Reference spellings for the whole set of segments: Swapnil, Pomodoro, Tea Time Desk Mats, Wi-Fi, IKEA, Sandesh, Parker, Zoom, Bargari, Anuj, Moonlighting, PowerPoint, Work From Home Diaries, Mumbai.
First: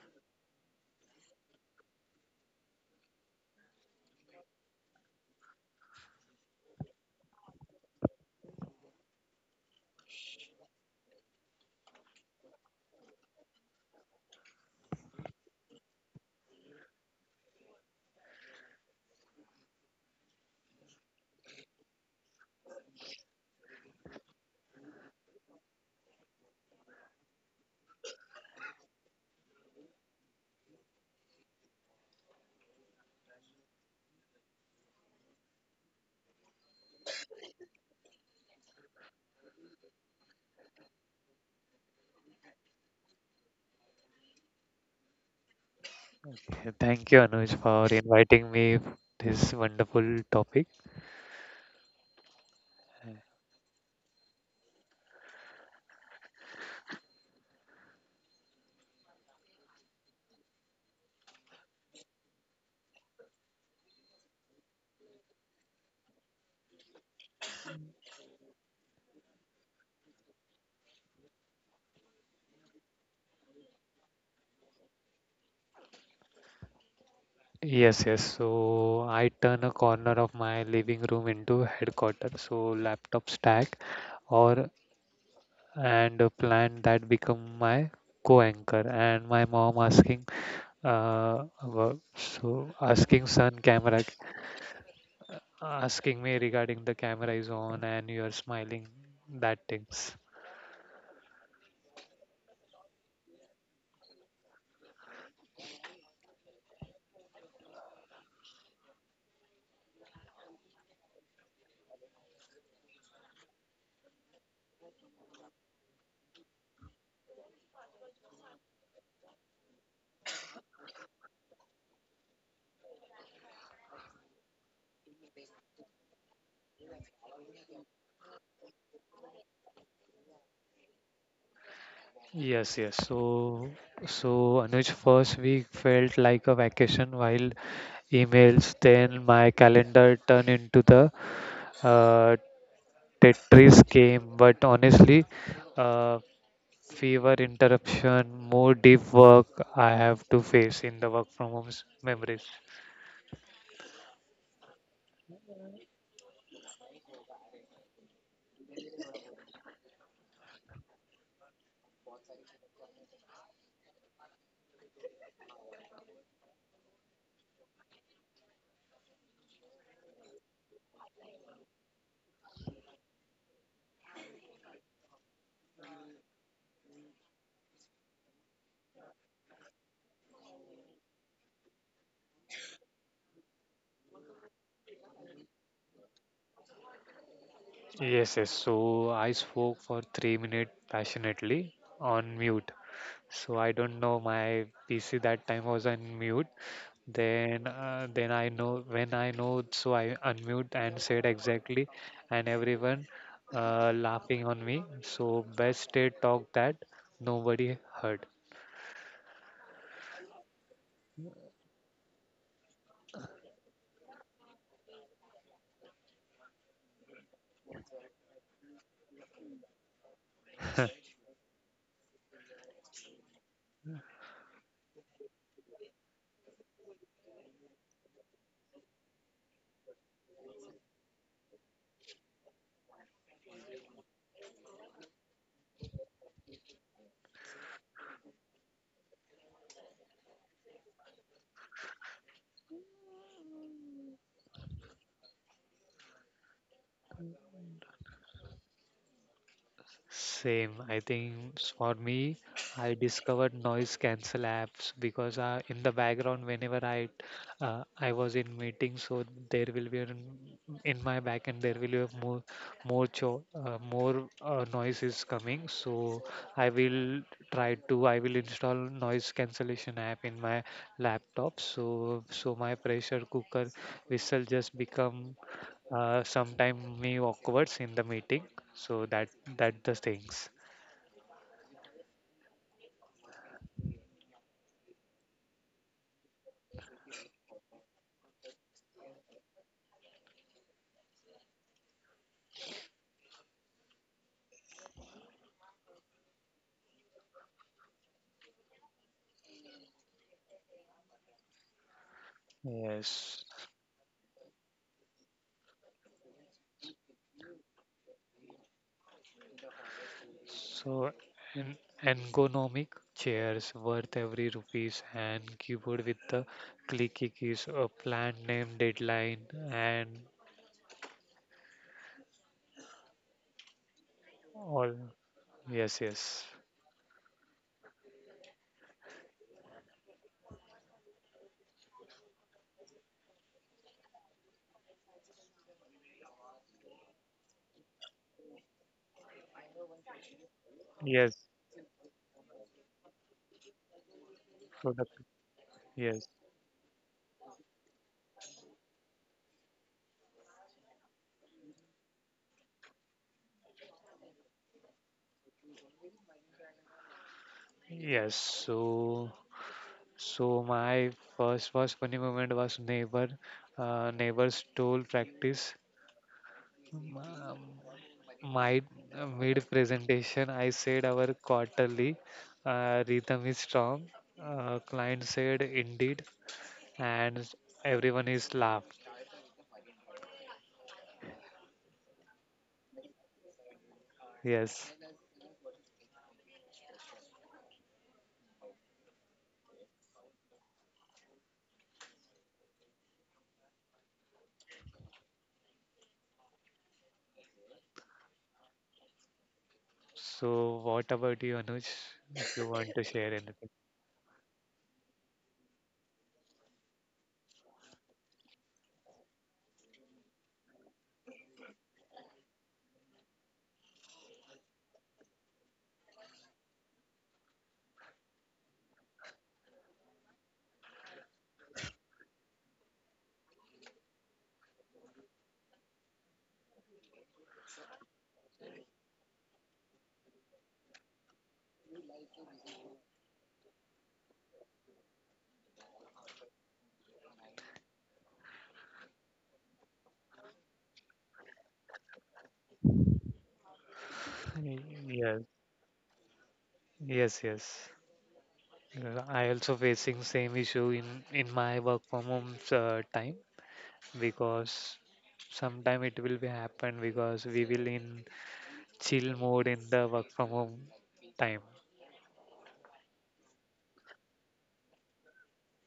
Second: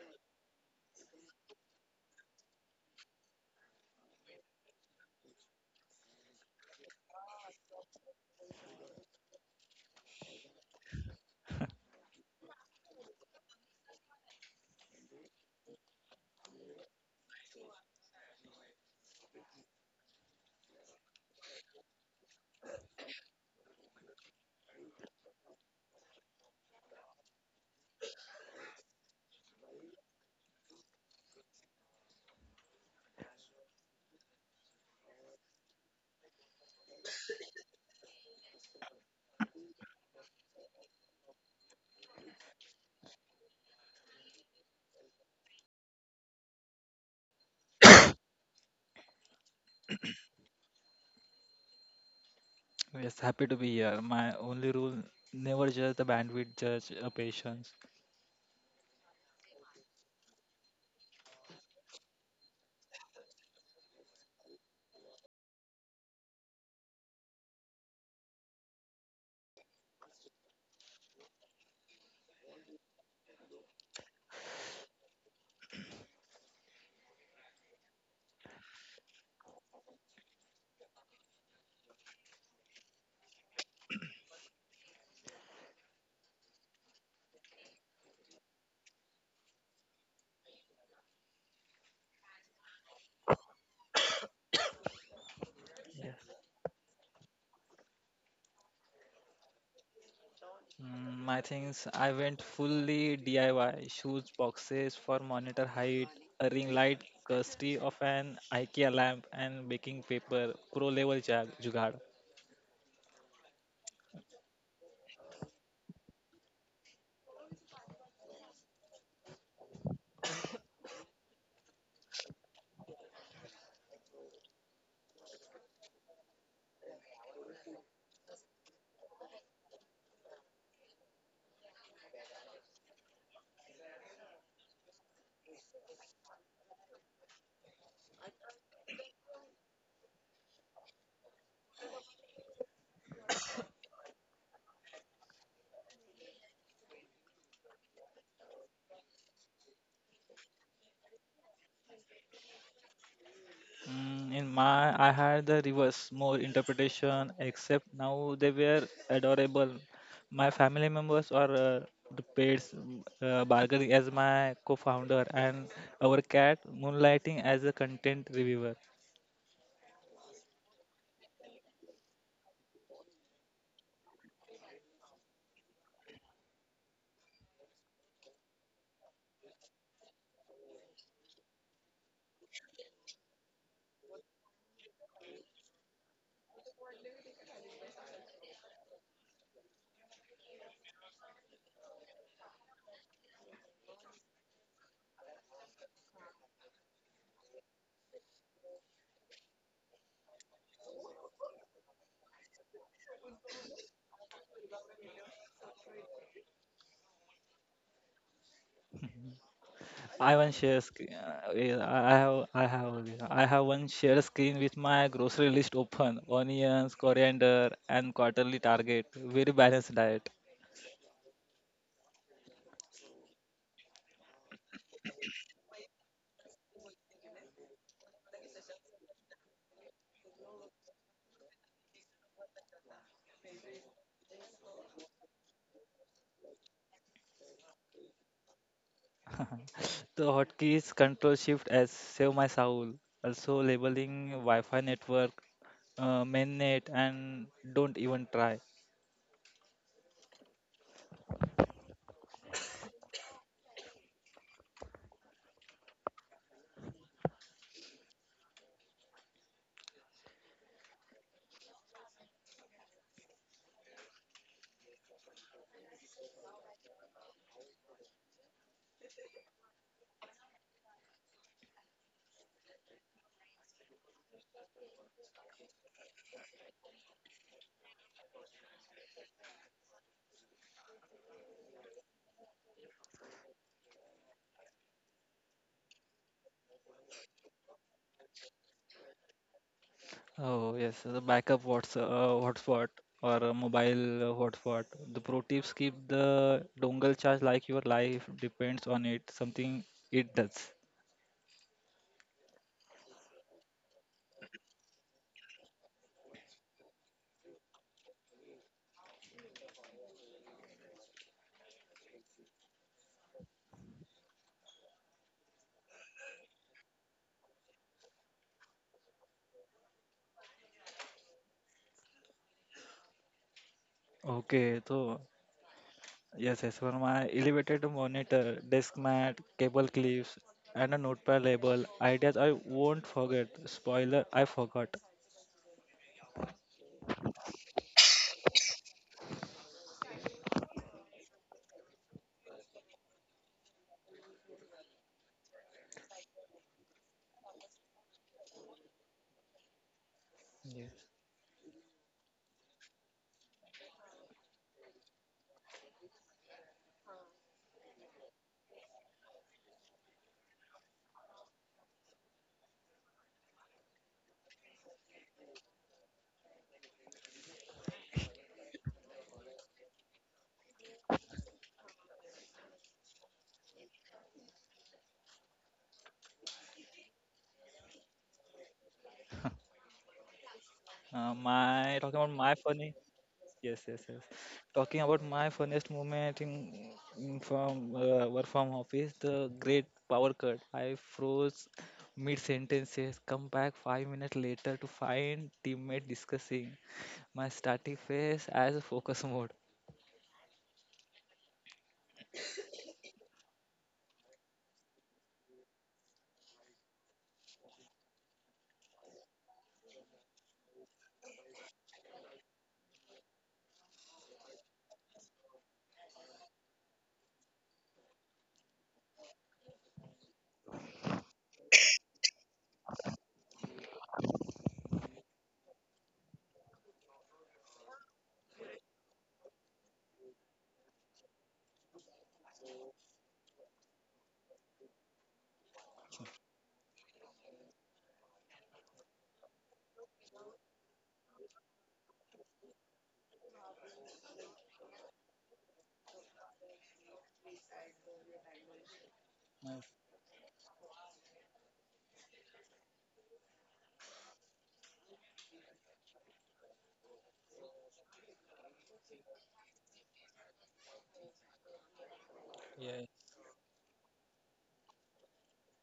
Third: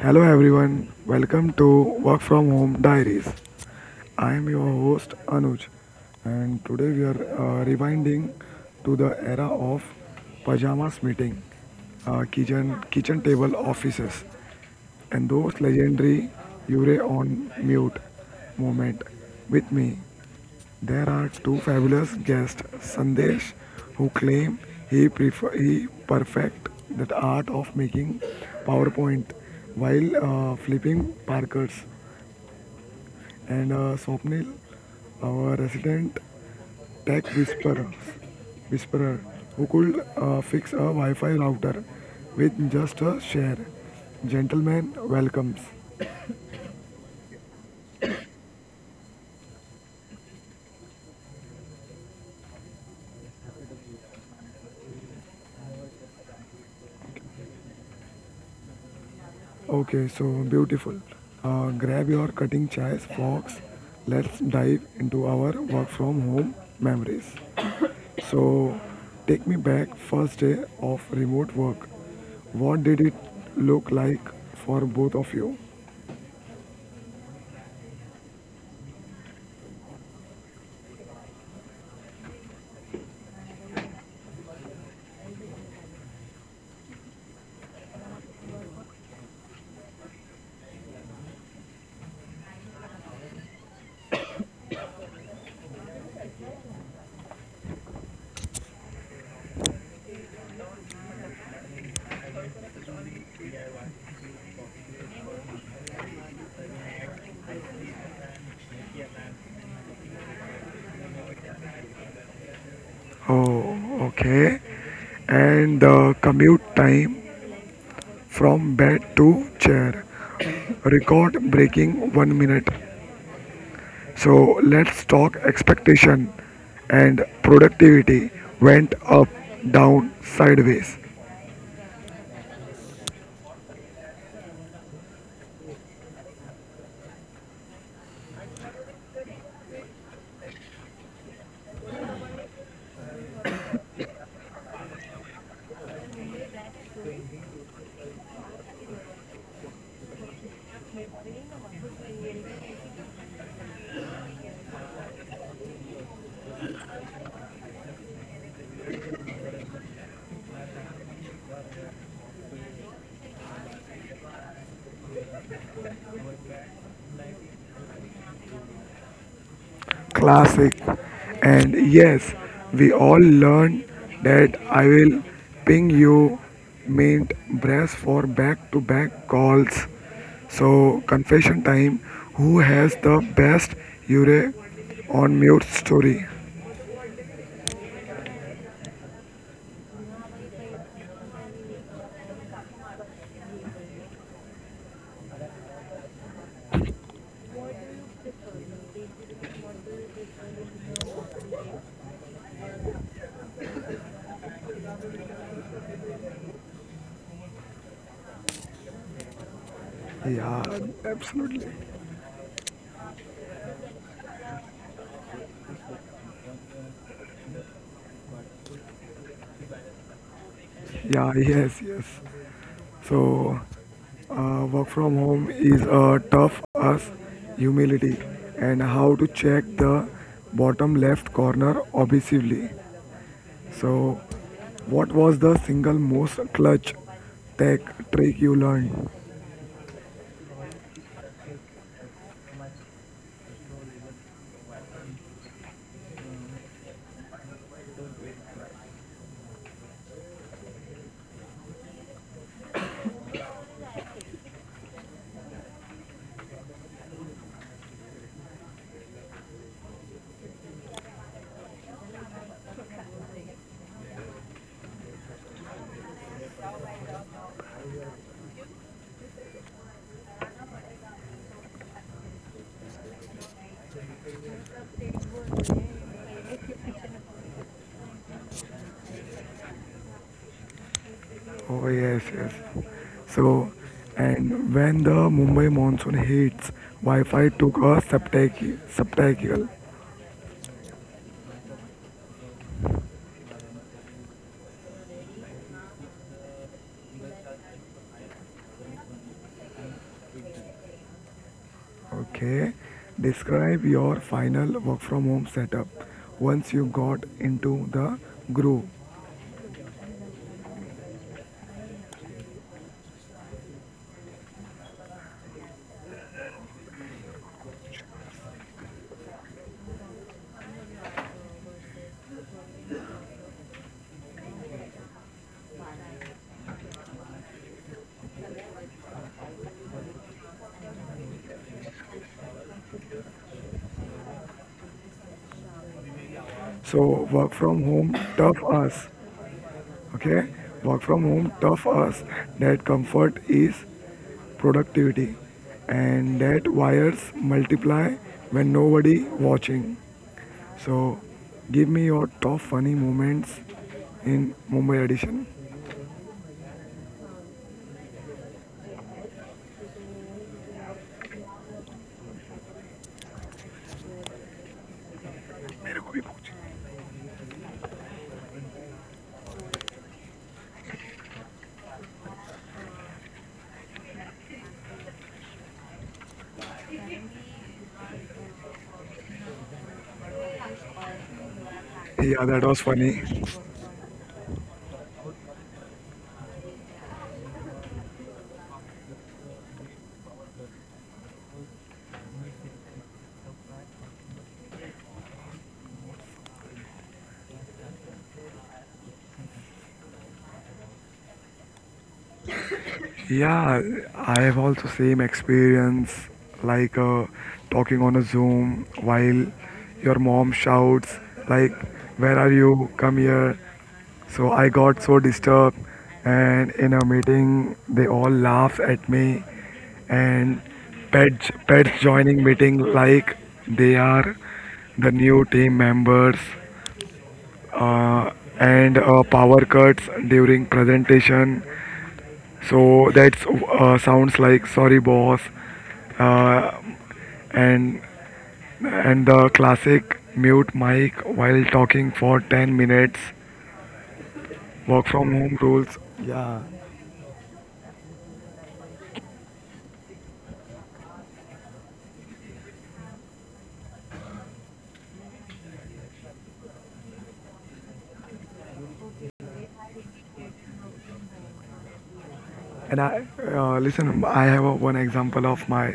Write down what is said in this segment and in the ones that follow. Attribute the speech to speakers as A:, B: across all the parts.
A: hello everyone, welcome to Work From Home Diaries. I am your host Anuj, and today we are rewinding to the era of pajamas meeting, kitchen table offices, and those legendary "You're on mute moment with me." There are two fabulous guests, Sandesh, who claim he perfect that art of making PowerPoint while flipping Parkers, and Swapnil, our resident tech whisperer who could fix a Wi-Fi router with just a share. Gentlemen, welcomes.
B: Thank you, Anuj, for inviting me this wonderful topic.
C: Yes happy to be here. My only rule: never judge the bandwidth judge a patience.
A: Okay, so beautiful. Grab your cutting chairs, folks. Let's dive into our work from home memories. So, take me back first day of remote work. What did it look like for both of you?
B: Yes. So I turn a corner of my living room into headquarters. So laptop stack or and a plan that become my co-anchor. And my mom asking, uh, about- so asking son camera,
C: Yes.
B: asking me regarding the camera is on and you are smiling. That things.
C: My things, I went fully DIY. Shoes, boxes for monitor height, a ring light, custody of an IKEA lamp, and baking paper. Pro level jugaad.
A: Oh, okay. And the commute time from bed to chair. Record breaking 1 minute. So let's talk expectation and productivity went up, down, sideways.
B: Yes, yes. So, so Anuj, first week felt like a vacation while emails, then my calendar turned into the uh, Tetris game. But honestly, uh, fever interruption, more deep work I have to face in the work from home memories.
C: I had the reverse, more interpretation, except now they were adorable. My family members are the pets, Bargari as my co-founder, and our cat, Moonlighting, as a content reviewer.
A: Classic. And yes, we all learned that I will ping you mint brass for back to back calls. So confession time who has the best Yure on mute story?
B: Yes. So I spoke for 3 minutes passionately on mute. So I don't know my PC that time was on mute. Then I know when I know, so I unmute and said exactly, and everyone laughing on me. So best they talk that nobody heard.
C: I one
A: Yeah,
C: share screen.
A: absolutely.
C: Yeah, I have one share screen with my grocery list open, onions, coriander, and quarterly target. Very balanced diet.
A: Yeah, yes, yes. So, work from home is tough as humility and how to check the bottom left corner obsessively. So, what was the single most clutch tech trick you learned?
C: The hotkeys Control Shift as Save My Soul, also labeling Wi-Fi network, mainnet, and don't even try.
B: Same. For me, I discovered noise cancel apps because in the background, whenever I was in meeting, so there will be an, in my back end there will be a more noise is coming. So I will try to I will install noise cancellation app in my laptop. So my pressure cooker whistle just become sometime me awkwards in the meeting so that the things.
A: Oh, yes, yes. So, and when the Mumbai monsoon hits, Wi Fi took a spectacle.
C: Oh yes, the backup what's hotspot or a mobile hotspot. The pro tips keep the dongle charge like your life depends on it. Something it does.
A: Okay.
B: Yes.
A: Describe your final work from home setup once you got into the groove.
B: So an ergonomic chairs worth every rupees and keyboard with the clicky keys a plan name deadline and
C: Okay,
B: all.
C: so
B: yes yes
C: yes, yes, for my elevated monitor, desk mat, cable clips, and a notepad label. Ideas I won't forget. Spoiler, I forgot.
A: So work from home tough us. Okay. Work from
B: yes
A: home tough us that comfort is
B: product.
A: productivity
B: yes
A: and that wires multiply when nobody watching.
C: Yes.
A: So give me your top funny moments in Mumbai edition.
B: yes so so my first was funny moment was neighbor neighbors stole practice.
A: मेरे को भी पूछ.
B: Um, my mid presentation I said our quarterly rhythm is strong, client said indeed, and everyone is laughed.
C: My talking about
A: Yeah,
C: my
A: that was
C: funny.
A: funny.
C: Yes, yes, yes.
B: Yes.
C: Talking about my funniest moment in from work from office, the great power cut. I froze mid sentences. Come back 5 minutes later to find teammate discussing my static face as a focus mode.
B: So what about you, Anuj? If you want to share
A: Yeah, I have also same experience like talking on a Zoom while your mom shouts like, "Where are you? Come here!" So I got so disturbed, and in a meeting they all laugh at me, and pets joining meeting like they are the new team members, uh, and power cuts during presentation so that sounds like sorry boss, and and the classic mute mic while talking for 10 minutes,
B: anything.
A: work from
B: Yes
A: home rules, yeah.
B: yes yes I also
C: Nice.
B: facing same issue in my work from home time because sometime it will be happen because we will in chill mode in the work from home time.
A: And I
C: Yes,
A: listen, I have a, one example of my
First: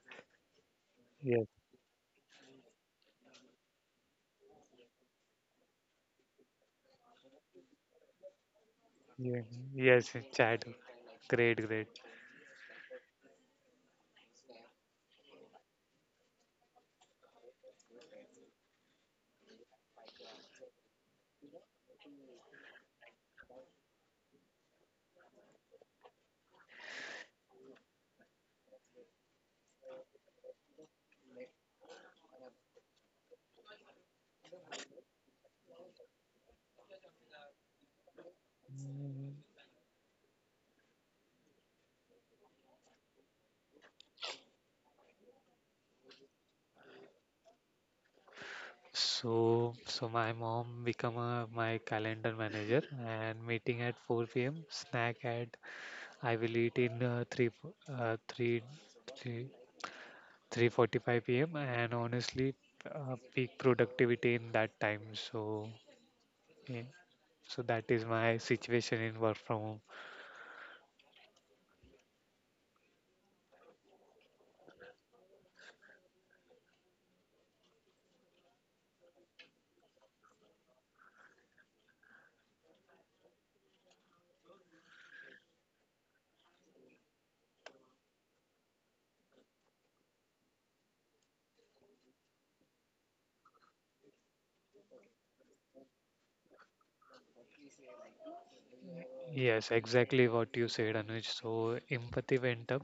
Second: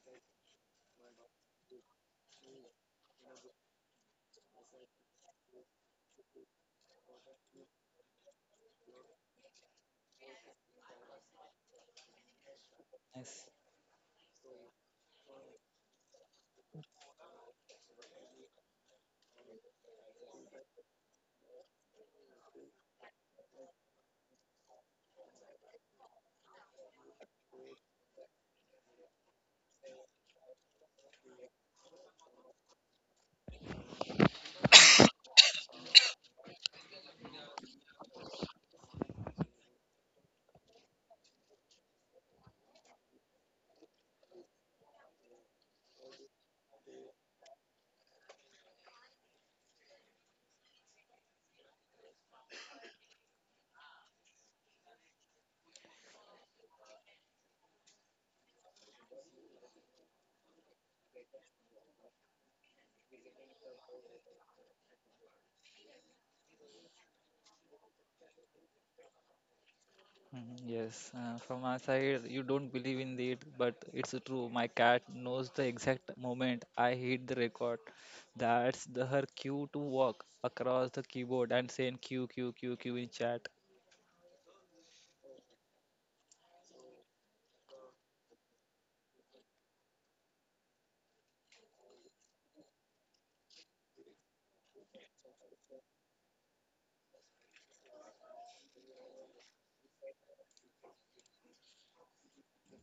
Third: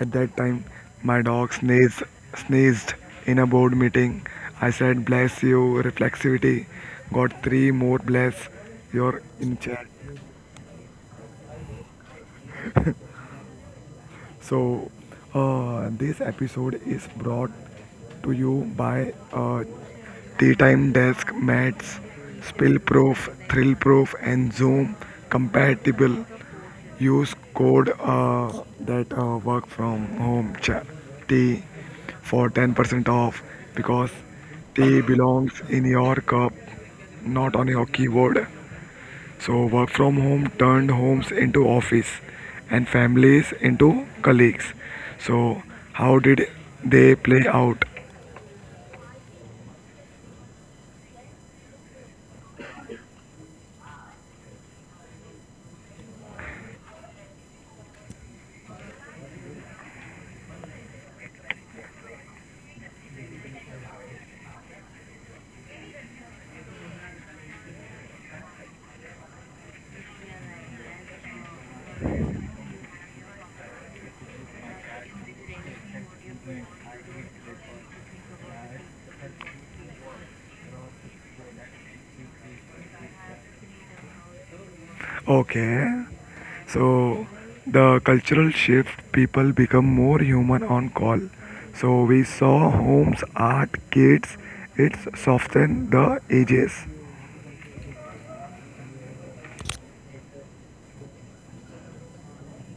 A: at that time my
B: Yes.
A: dog sneezed in a board meeting. I said bless you reflexivity, got three more bless your
B: Yeah.
A: in chat.
B: Yes, childhood. Great, great.
C: nice.
A: So, this episode is brought to you by Tea Time Desk Mats, Spill Proof, Thrill Proof, and Zoom compatible. Use code that work from home tea for 10% off because tea belongs in your cup, not on your keyboard. So, work from home turned homes into office and families into colleagues. So, how did they play out?
B: So, so my mom become a, my calendar manager and meeting at 4 p.m. Snack at I will eat in uh, 3 fo- uh, 3 3:45 p.m. and honestly peak productivity in that time. So, yeah, so that is my situation in work from home.
C: Yes, from my side, you don't believe in it, but it's true. My cat knows the exact moment I hit the record. That's the her cue to walk across the keyboard and saying QQQQ in chat.
A: Okay. So, the cultural shift, people become more human on call. So, we saw homes, art, kids, it's soften the ages.
B: Yes, exactly what you said, Anuj. So empathy went up,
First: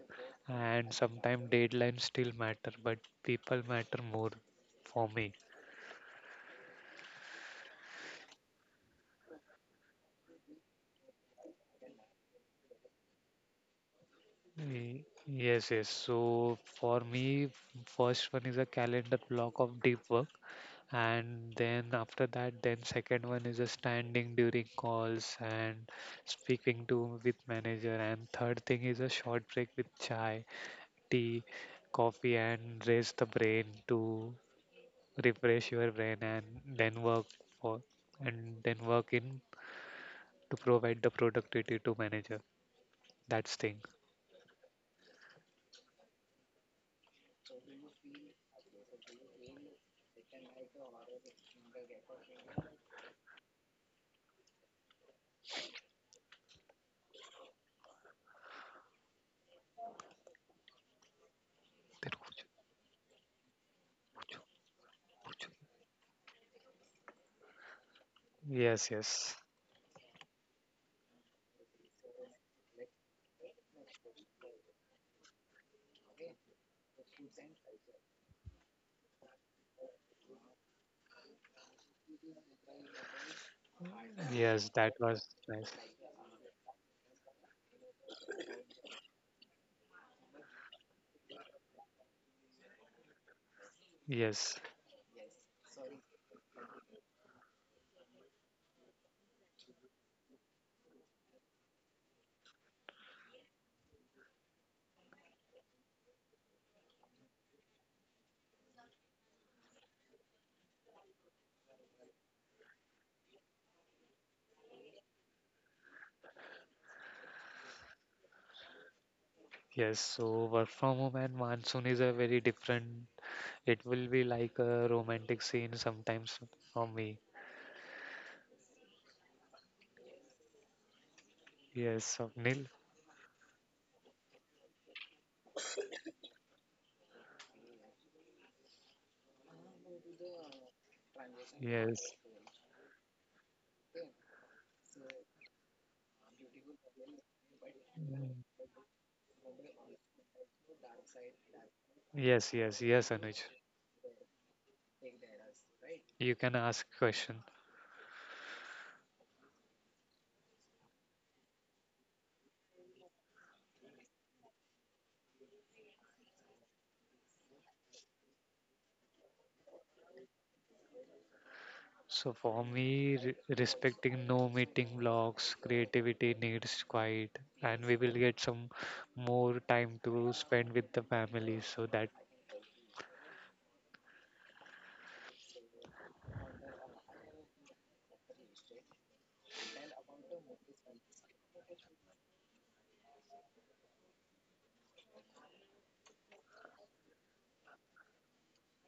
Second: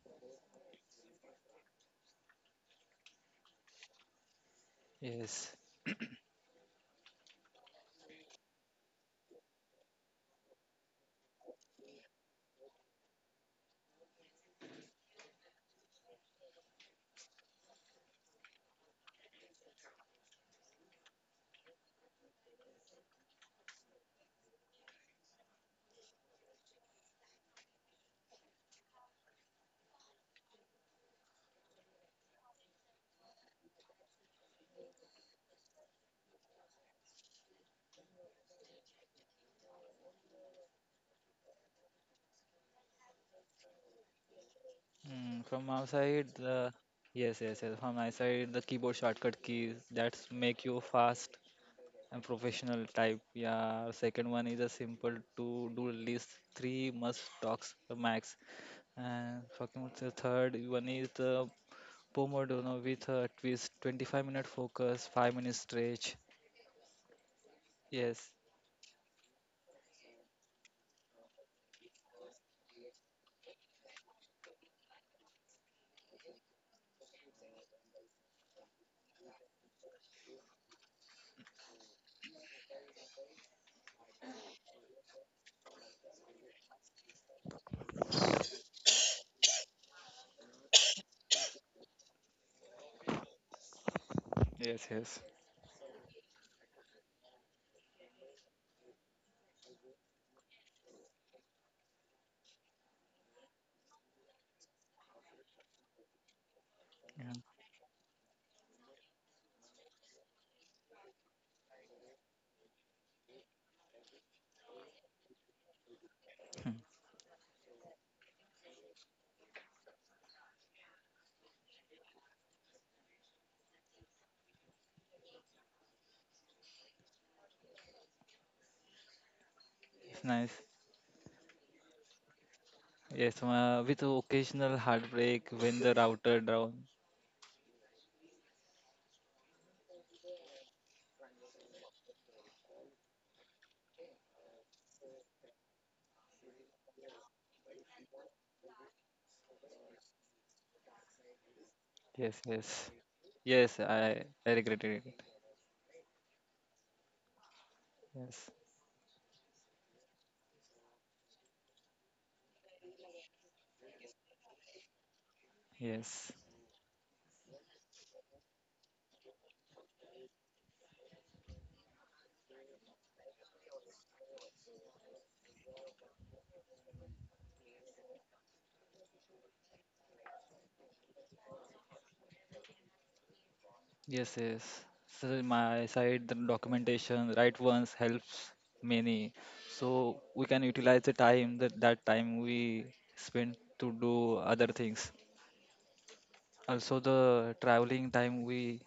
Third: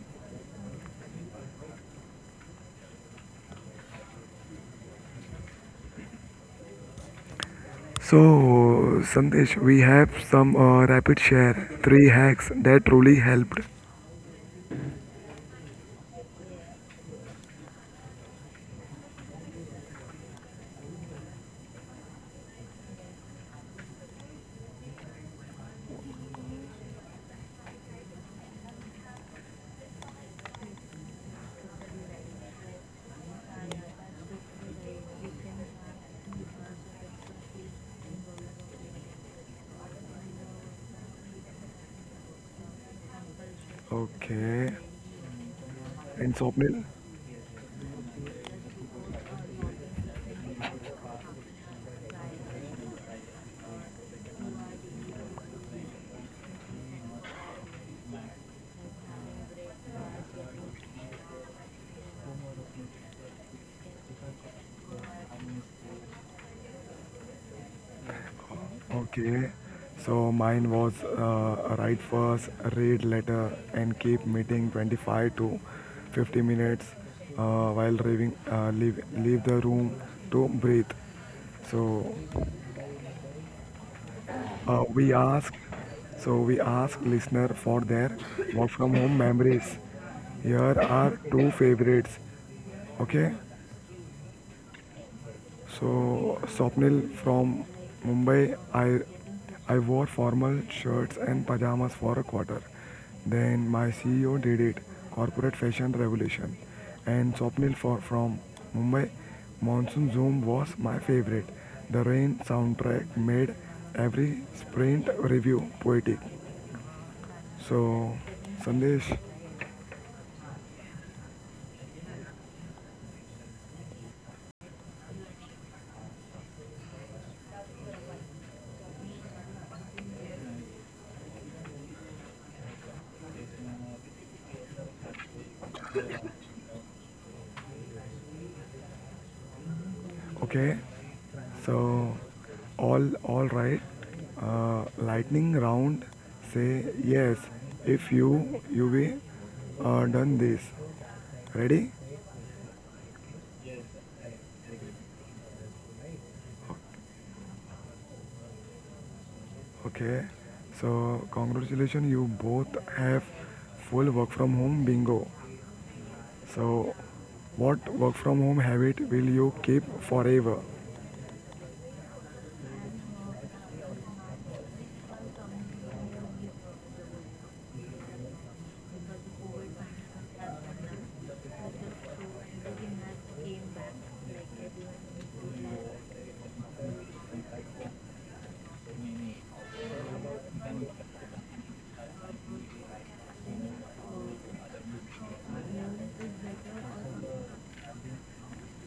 B: and sometimes deadlines still matter, but people matter more for me.
C: Yes.
A: So, Sandesh, we have some rapid share, three hacks that truly helped.
B: Y- Yes, yes. So for me, first one is a calendar block of deep work, and then after that, then second one is a standing during calls and speaking to with manager, and third thing is a short break with chai, tea, coffee, and raise the brain to refresh your brain and then work for and then work in to provide the productivity to manager, that's thing.
A: Okay.
C: Mm, from my side,
A: And
C: the
A: Swapnil?
C: yes, yes, yes. From my side, the keyboard shortcut keys that make you fast and professional type. Yeah. Second one is a simple to do list. Three must talks max. And talking about the third one is the Pomodoro with a twist, 25-minute focus, 5-minute stretch. Yes,
B: yes yes
A: Okay, so mine was write first, read later, and keep meeting 25 to 50 minutes while leaving, leave the room to breathe. So
B: yes
A: uh,
B: that
A: we
B: was
A: ask,
B: nice.
A: so we ask listener for their work from home memories. Here are two favorites. Okay.
B: yes
C: yes, yes.
A: So, Swapnil from Mumbai, I wore formal shirts and pajamas for a quarter. Then my CEO did it, corporate fashion revolution.
C: Yeah.
A: And Swapnil for, from Mumbai, Monsoon Zoom was my favorite. The rain soundtrack made every sprint review poetic.
C: Hmm,
A: So, Sandesh,
B: yes so work from home and monsoon is a very different, it will be like a romantic scene sometimes for me.
C: it's nice.
B: Yes, Nil.
C: Yes, with occasional heartbreak when the router down.
A: okay, so
B: Yes.
A: all right. Lightning round. Say yes if
B: Mm.
A: you be done this. Ready?
C: Yes, yes.
B: Yes Anuj,
C: Yes, I regretted it.
B: you can ask question.
C: Yes,
A: Okay. So congratulations, you both have full work from home bingo.
C: yes.
A: So what work from home habit will you keep forever?
B: So for me, respecting no meeting blocks, creativity needs quiet, and we will get some more time to spend with the family so that
C: Yes, yes. So my side, the documentation, right ones helps many. So we can utilize the time that time we spend to do other things. Also the traveling time we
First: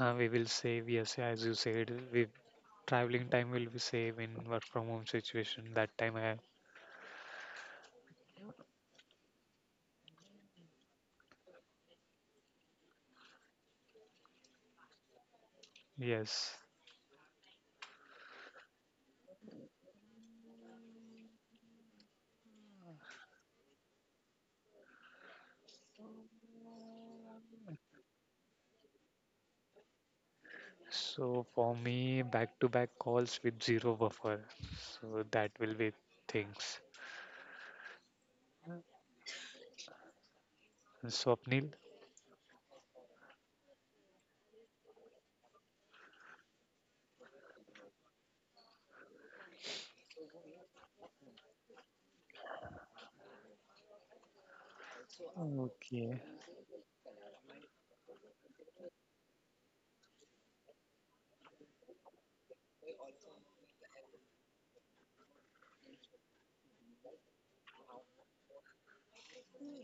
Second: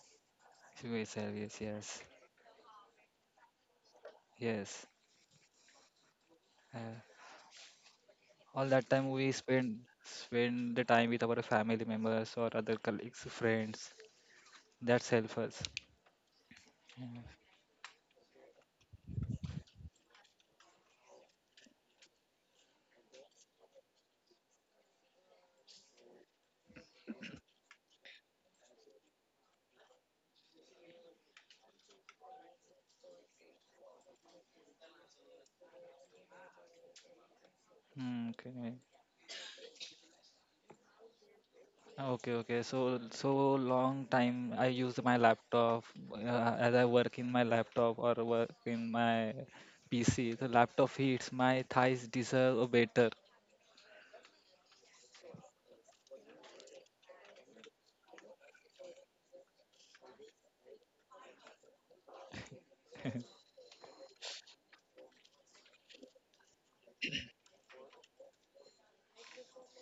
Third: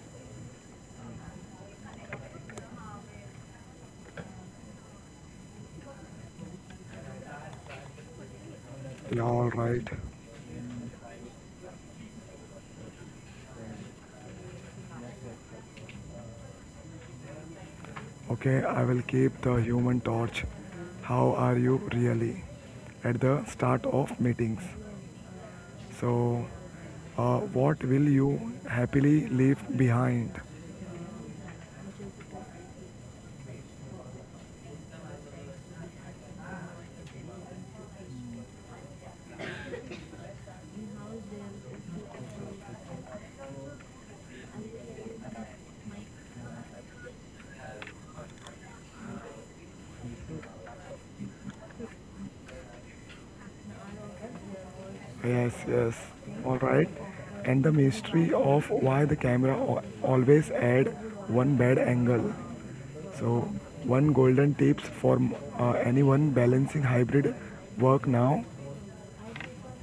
B: we will save. Yes,
C: yes, yes,
B: as you
C: yes.
B: said,
C: Yes.
B: we traveling time will be save in work from
C: Yes.
B: home situation. That time, I,
C: Uh, all that time
A: Yeah,
C: we
A: all
C: spend
A: right.
C: spend the time with our family members or other colleagues, friends. That's help us.
B: yes.
A: Okay, I will keep the human torch. How are you really? At the start of meetings. So, what will you happily leave behind?
B: So for me, back to back calls with zero buffer. So that will be things.
C: Okay.
B: So Swapnil.
C: Okay, okay. So, so long time I use my laptop as I work in my laptop or work in my PC. The laptop heats my thighs deserve a better.
A: Yes, yes.
B: Okay.
A: All right. And the mystery of why the camera always add one bad angle. So, one golden tips for anyone balancing hybrid work now.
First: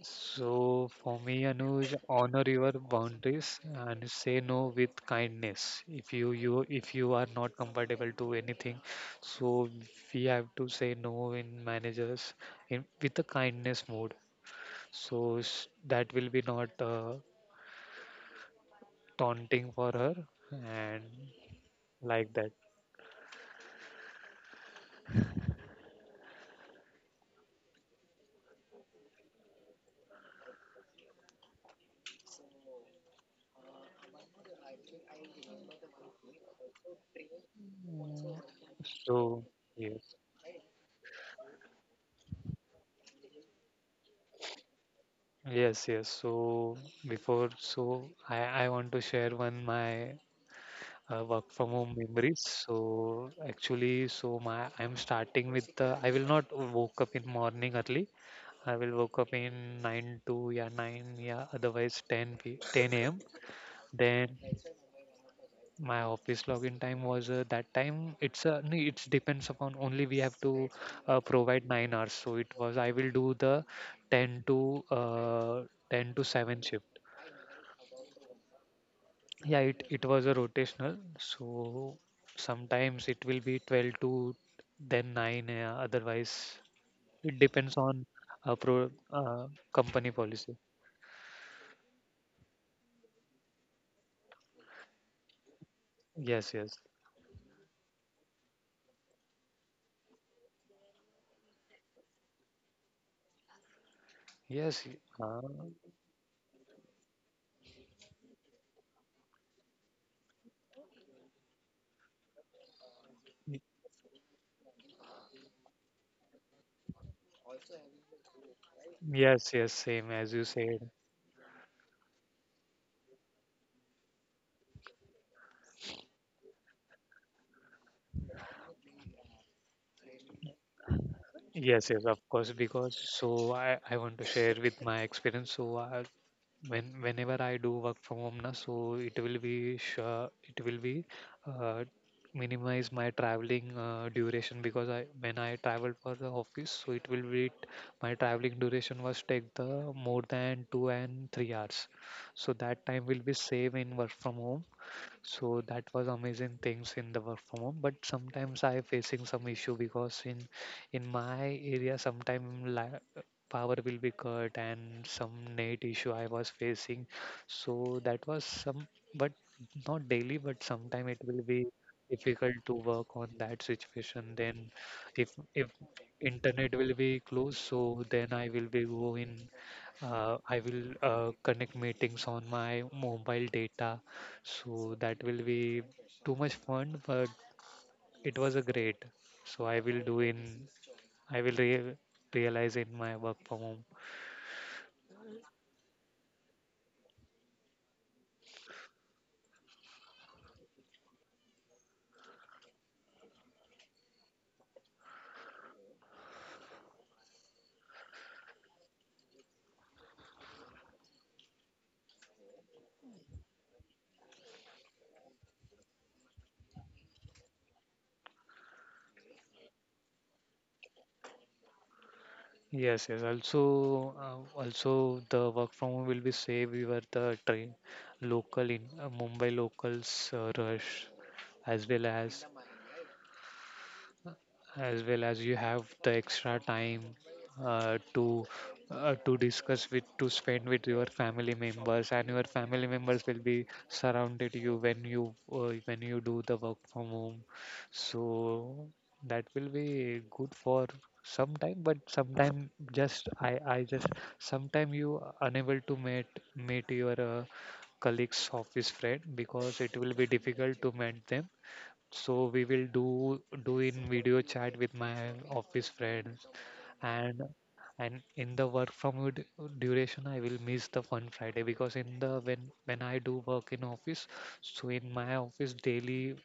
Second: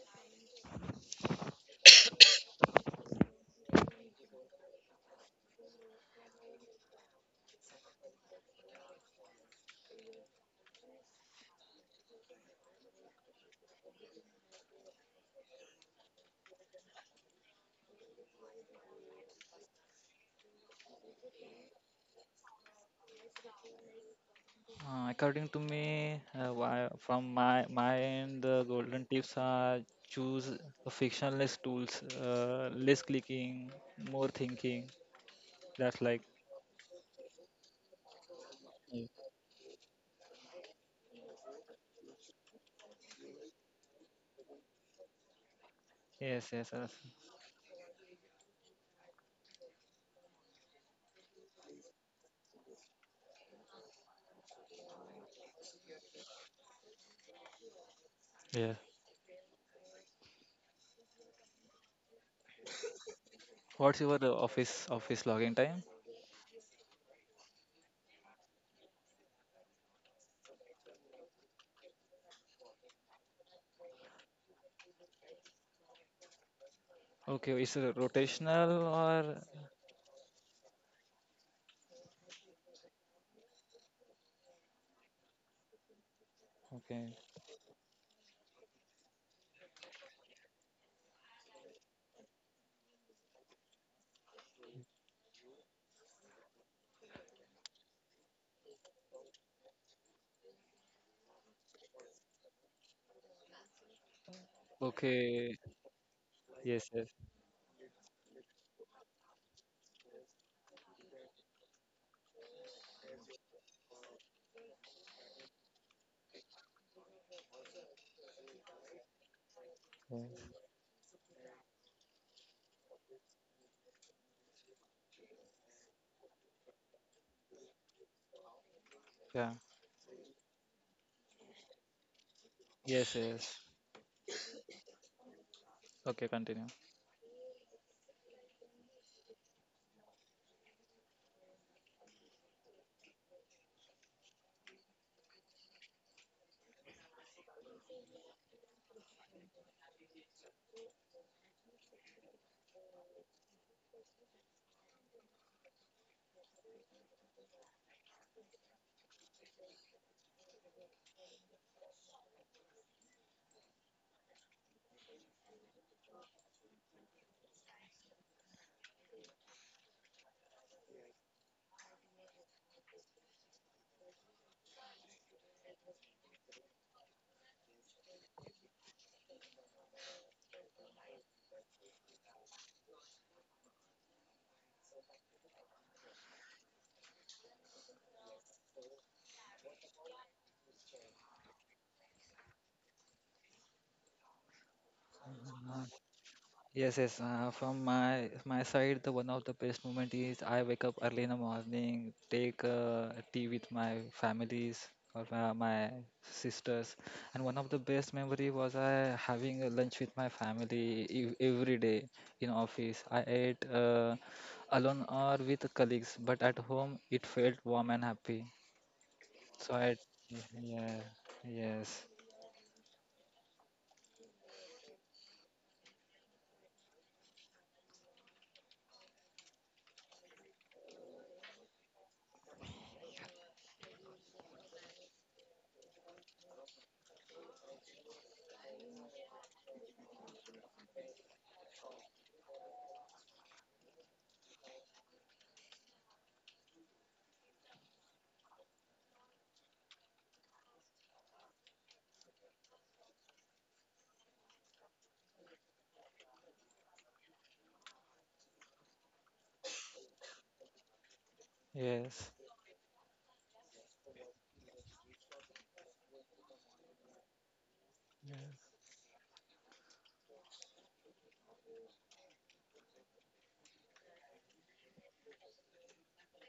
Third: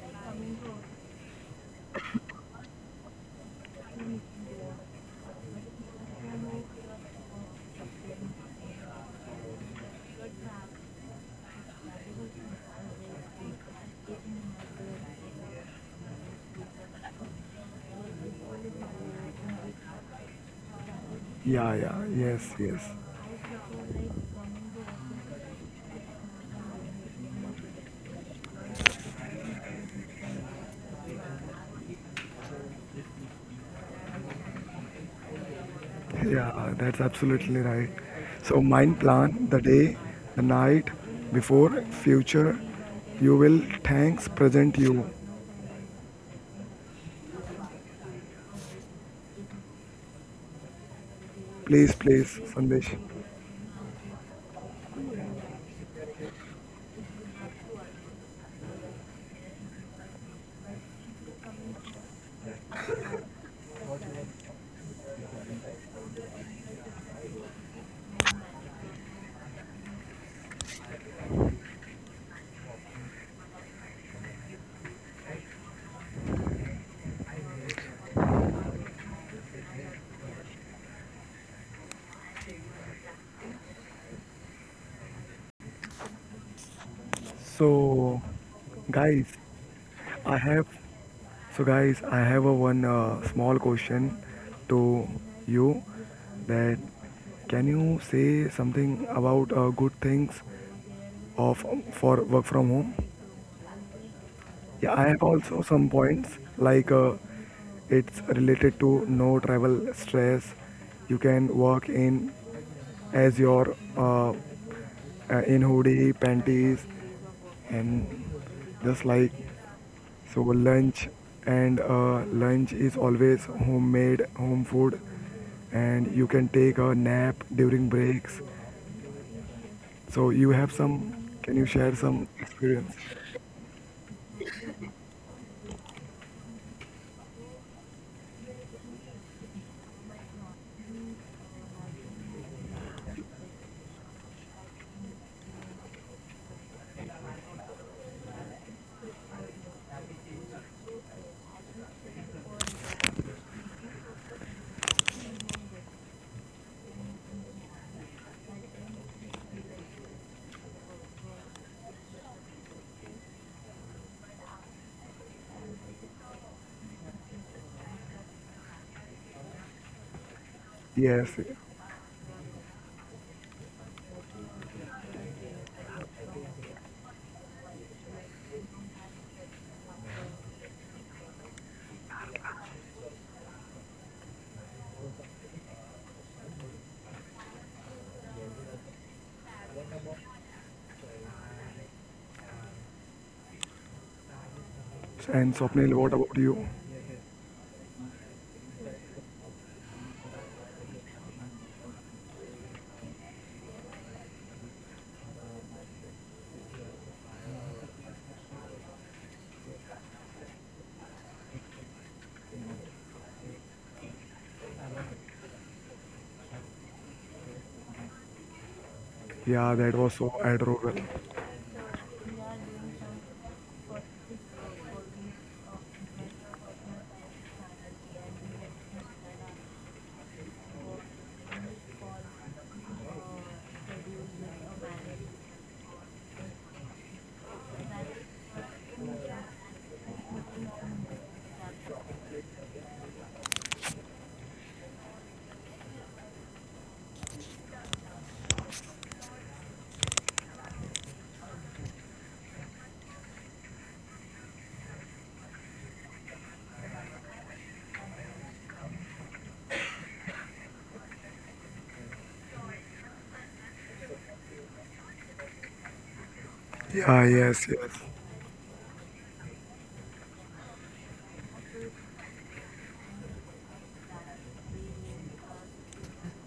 B: So for me, Anuj, honor your boundaries and say no with kindness. If you are not comfortable to anything, so we have to say no in managers in with a kindness mode. That will be not taunting for her and
A: Yeah, yeah,
B: like that.
A: yes, yes.
C: According to me, from my end, the golden tips are choose a frictionless tools, less clicking, more thinking. That's like
A: Yeah, that's absolutely right. So, mind
C: yeah.
B: So
A: plan the day,
B: yes,
A: the night before future. You will thanks present you.
B: yes, yes. So
C: Yes, yes, yes.
B: so I want to share one my work from home
A: Please,
B: memories.
A: please, Sandesh.
B: So actually, so my I'm starting with the I will not woke up in morning early.
C: Yeah.
B: I will woke up in nine to yeah nine yeah otherwise 10 p 10 a.m.
C: What's your
B: Then
C: office login time?
B: my office login time was that time it's no, it's depends upon only we have to provide 9 hours. So it was I will do the 10 to uh, 10 to 7 shift.
C: Okay, is it rotational or
B: Yeah, it was a rotational. So sometimes it will be 12 to then 9. Otherwise,
C: okay.
B: it depends on
A: So,
B: pro
A: guys,
B: company
A: I
B: policy.
A: have so guys, I have a one small question to you
B: Yes,
A: that
B: yes,
A: can you say something about good things of for work from home?
B: yes.
A: Yeah, I have
B: Uh,
C: Okay.
A: also some points like
C: Yes. Yes.
A: it's related to no travel stress. You can work in as
B: y-
A: your in hoodie, panties, and just like
B: yes. Same as
A: so
B: you
C: Yes.
B: said.
A: lunch and lunch is always homemade home food, and you can take a nap during breaks.
C: Yeah.
A: So you have some. Can you share
B: Yes.
A: some
B: Of course,
A: experience?
B: because
C: Yes. Yes.
B: I want to share with my experience. So
C: Okay. Continue.
B: when whenever I do work from home na, so it will be sure it will be uh, minimize my traveling duration because I when I traveled for the office, so it will be my traveling duration was take the more than 2 and 3 hours, so that time will be save in work from home, so that was amazing things in the work from home. But sometimes I facing some issue because in my area sometime power will be cut and some net issue I was facing. So that was some, but not daily, but sometime it
A: Yes.
B: will be difficult to work on that situation. Then if internet will be closed, so then I will be go in I will connect meetings on my mobile data so that will be too much fun, but it was a great. So I will do in, I will re realize in my work from home.
A: And
C: Uh,
A: Swapnil, what about you?
C: yes. Yes. From my side, the one of the best moment is I wake up early in the morning, take tea with my families or my sisters, and one of the best memory was I having a lunch with my family every day in office. I ate. Alone or with colleagues, but at home it felt warm and happy. So
A: Yeah,
C: I,
A: that was so adorable.
C: yeah, yes,
B: Yes, yes. Also, also the work from home will be save were the train, local in Mumbai locals rush, as well as as well as you have the extra time uh, to to discuss with to spend with your family members and your family members will be surrounded you when you when you do the work from home, so that will be good for some time, but sometime just I just sometime you unable to meet your colleagues office friend because it will be difficult to meet them,
C: yes,
B: so we will do in video chat with my office friends
A: Yeah,
B: and
A: yes, yes.
B: and
C: yeah.
B: in the work from duration I will miss the fun Friday because in the when I do work in office, so in my office daily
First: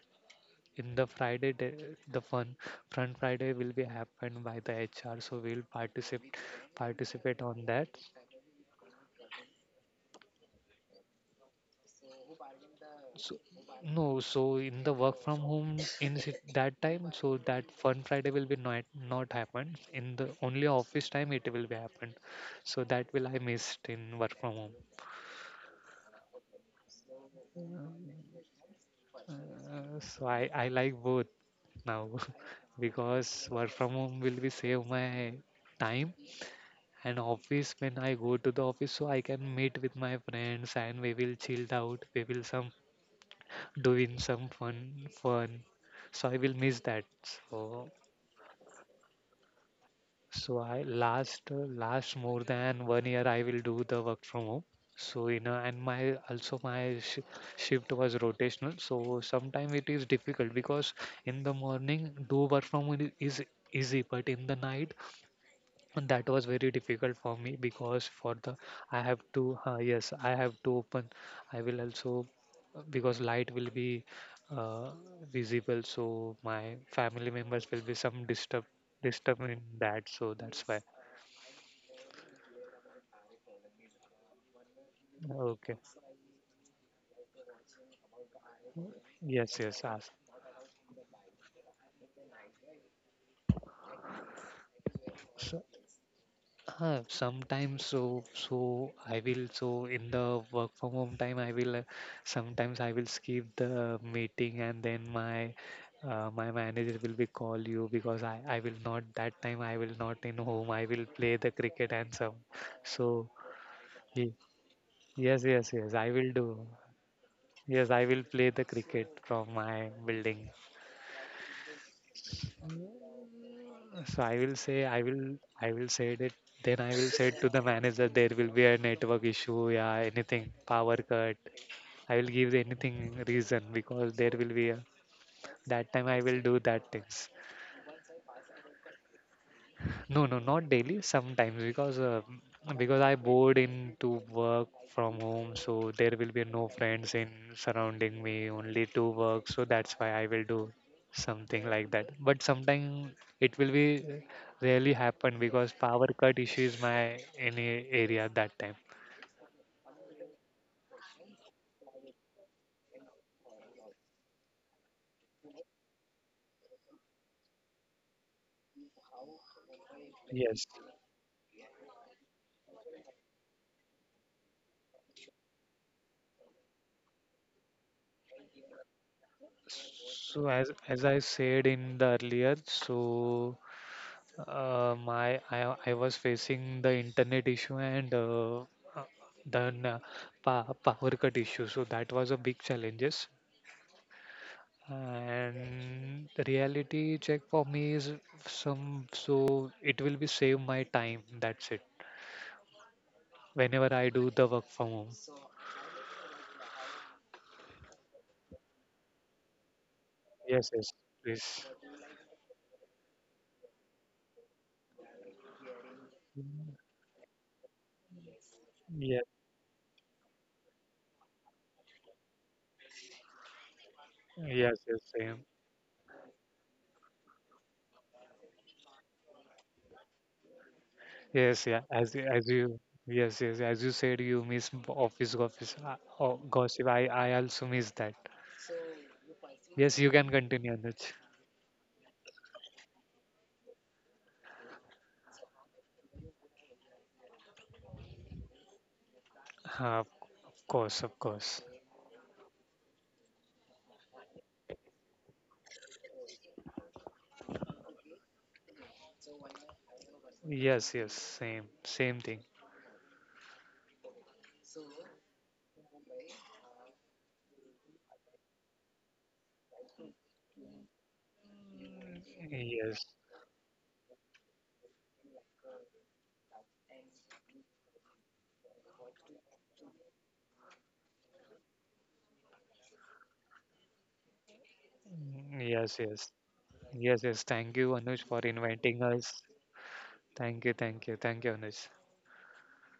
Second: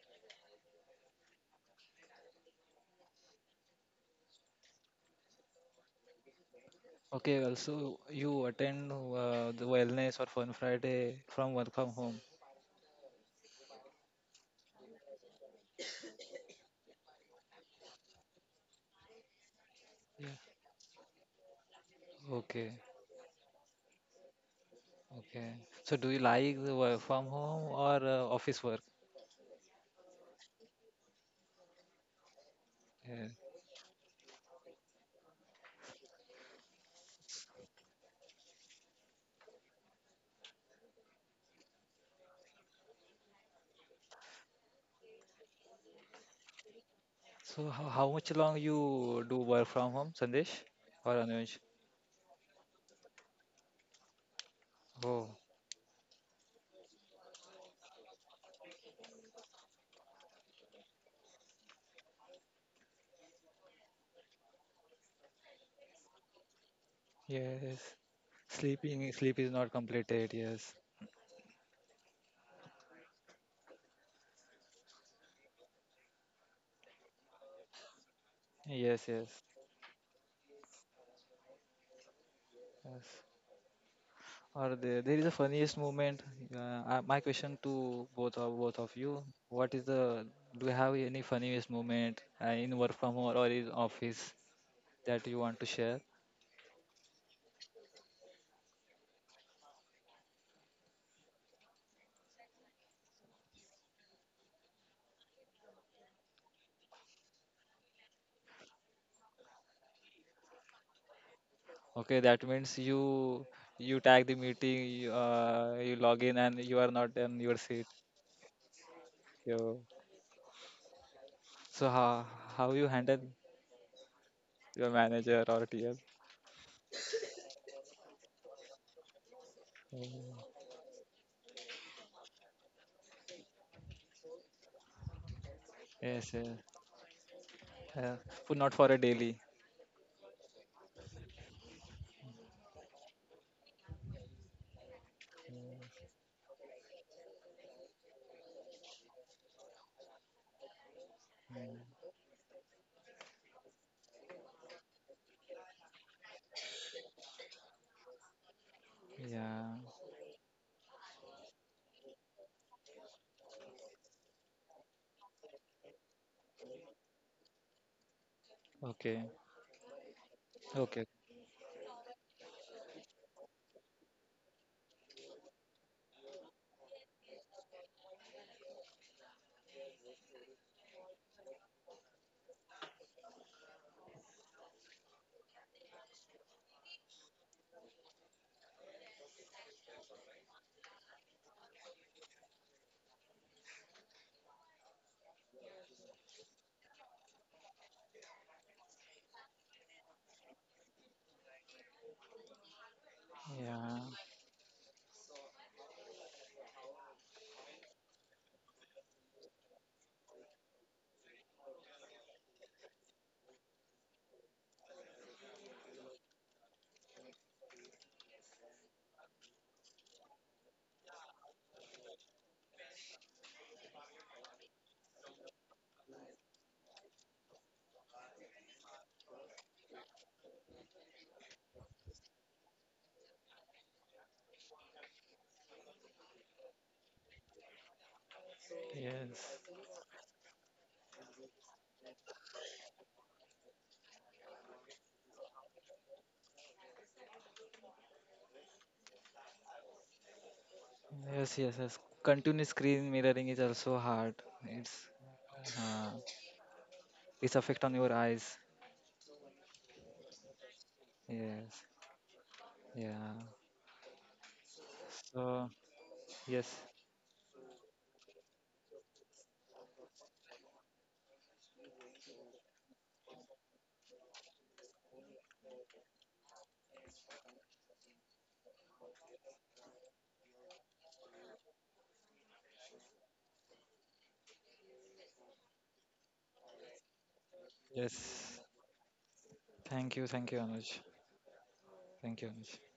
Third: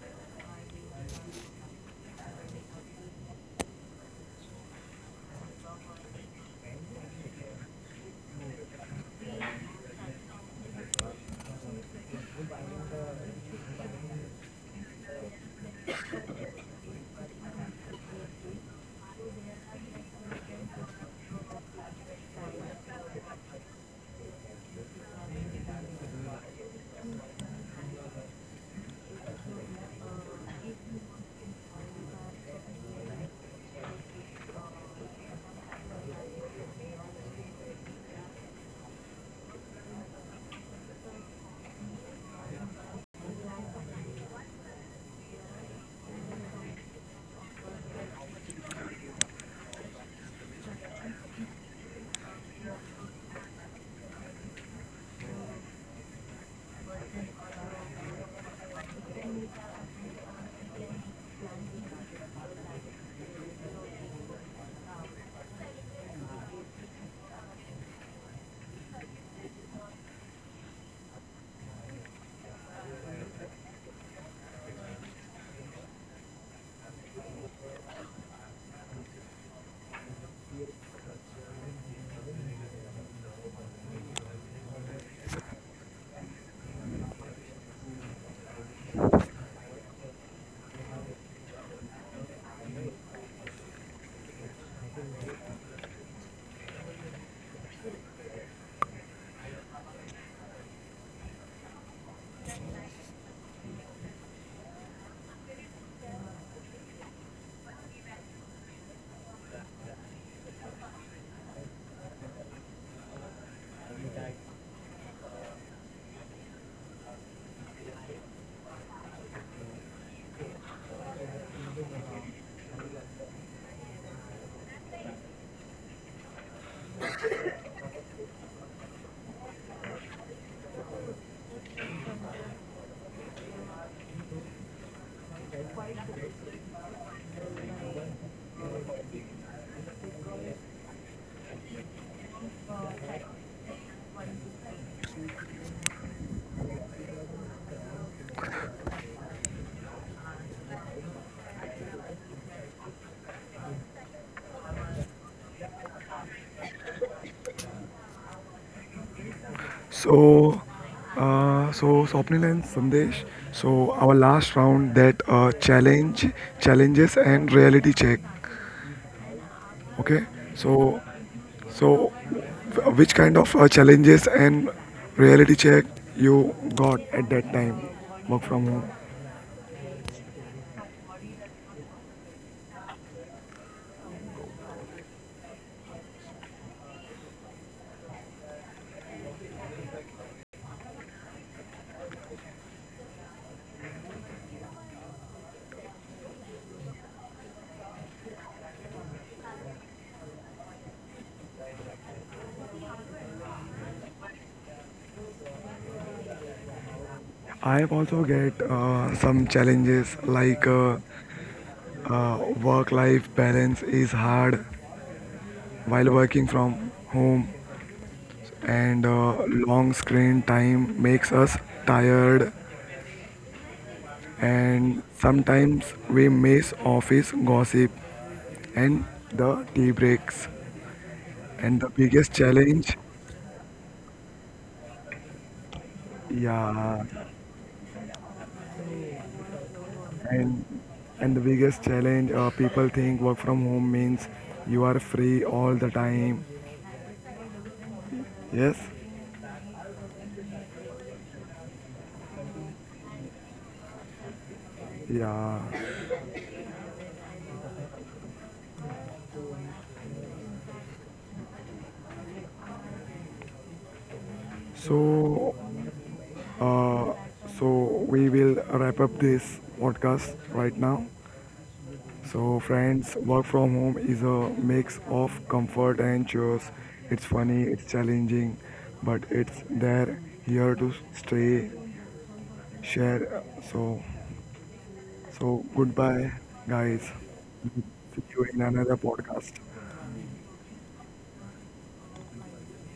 B: in the Friday day, the fun Friday will be happened by the HR, so we'll participate
C: Okay,
B: on that.
C: also you attend the wellness or fun Friday from work from home.
B: So no, so in the work from home in that time, so that Fun Friday will be not not happen. In
C: Yeah.
B: the only office time it will be happen.
C: Okay,
B: So that will I missed in work from home.
C: okay. So do you like the work from home or office work?
B: So I like both now
C: Yeah.
B: because work from home will be save my time and office when I go to the office so I can meet with my friends and we will chill out. We will some doing some fun, so I will miss that.
C: So
B: So
C: how much long you do work from home,
B: so
C: Sandesh
B: I
C: or
B: last
C: Anuj?
B: Last more than 1 year I will do the work from home, so
C: Oh,
B: you know and my also my shift was rotational, so sometimes it is difficult because in the morning do work from home is easy but in the night, and that was very difficult for me
C: yes.
B: because for the I
C: Sleeping,
B: have
C: sleep
B: to
C: is not
B: yes I
C: completed.
B: have to
C: Yes,
B: open I will also because light will be uh, visible so my family members will be some disturb
C: yes, yes,
B: disturb in that, so that's why.
C: yes. Or there is a
B: Okay,
C: funniest moment. My question to both of you:
B: yes
C: what
B: yes
C: is
B: ask.
C: the? Do you have any funniest moment in work from home or in office that you want
B: so.
C: to share?
B: Sometimes so I will so in the work from home time I will sometimes I will skip the meeting and then my my manager will be call you because I will not that time I will not in home I will play the cricket and
C: Okay,
B: some
C: that means
B: so
C: you you tag
B: ye-
C: the meeting, you,
B: yes yes yes
C: you
B: I
C: log
B: will
C: in,
B: do.
C: and you are not in your seat.
B: Yes I will play the cricket from
C: So,
B: my building.
C: so how you handle
B: So
C: your manager or
B: I will
C: TL?
B: say it. Then I will say to the manager there will be a network issue, yeah, anything,
C: Oh,
B: power cut. I will give anything reason because there will be a that time I
C: yes,
B: will
C: yes.
B: do that things.
C: Uh, but not for a daily.
B: No, no, not daily. Sometimes because I bored into work from home, so there will be no friends in surrounding me, only to work. So that's why I will do something like that. But sometimes it will be rarely happen because power cut issue is my any area that time.
C: Yeah.
A: So, so Swapnil and Sandesh. So our last round that challenges and reality check.
C: Okay.
A: Okay.
B: Yes.
C: Okay.
A: So, so which kind of challenges and reality check you got at that time? Work from home.
B: So as I said in the earlier, so my I was facing the internet issue and uh, then uh, power cut issue, so that was a big challenges, and the reality check for me is some so it will be save my time, that's it whenever
C: Yeah.
B: I do the work from home.
A: I have also get some challenges
B: yes
A: like
B: yes please.
A: work-life balance is hard while working from home, and
B: yes
A: long screen time makes us tired,
B: yes yes
A: and
B: same.
A: sometimes we miss office gossip and the tea breaks
B: yes yeah
A: and the
B: as you-
A: biggest
B: as you
A: challenge,
B: Yes, as you said, you miss office office gossip, I
A: yeah.
B: I also miss that.
C: Yes.
B: Yes, you can
A: and
B: continue, Anuj.
A: and the biggest challenge, people think work from home means you are free all the time, yes,
B: Of course, of course.
C: Yes, yes, yes. Continuous screen mirroring is also hard. It's
A: yeah.
C: uh, it's affect on your eyes.
B: Yes, yes, same,
C: Yes,
B: same thing.
C: yeah.
A: So
C: So yes,
A: uh, so we will wrap up this podcast right now. So,
B: Yes,
A: friends, work from home is a mix of comfort and chores. It's funny, it's challenging, but it's there here to stay, share. So, so
B: mm, yes, yes,
A: goodbye, guys.
B: yes. Thank you, Anuj,
A: See
B: for
A: you
C: yes.
A: in another
B: inviting us.
A: podcast.
C: Thank you, Anuj.
B: Thank you, Anuj.
C: Thank you, Anuj.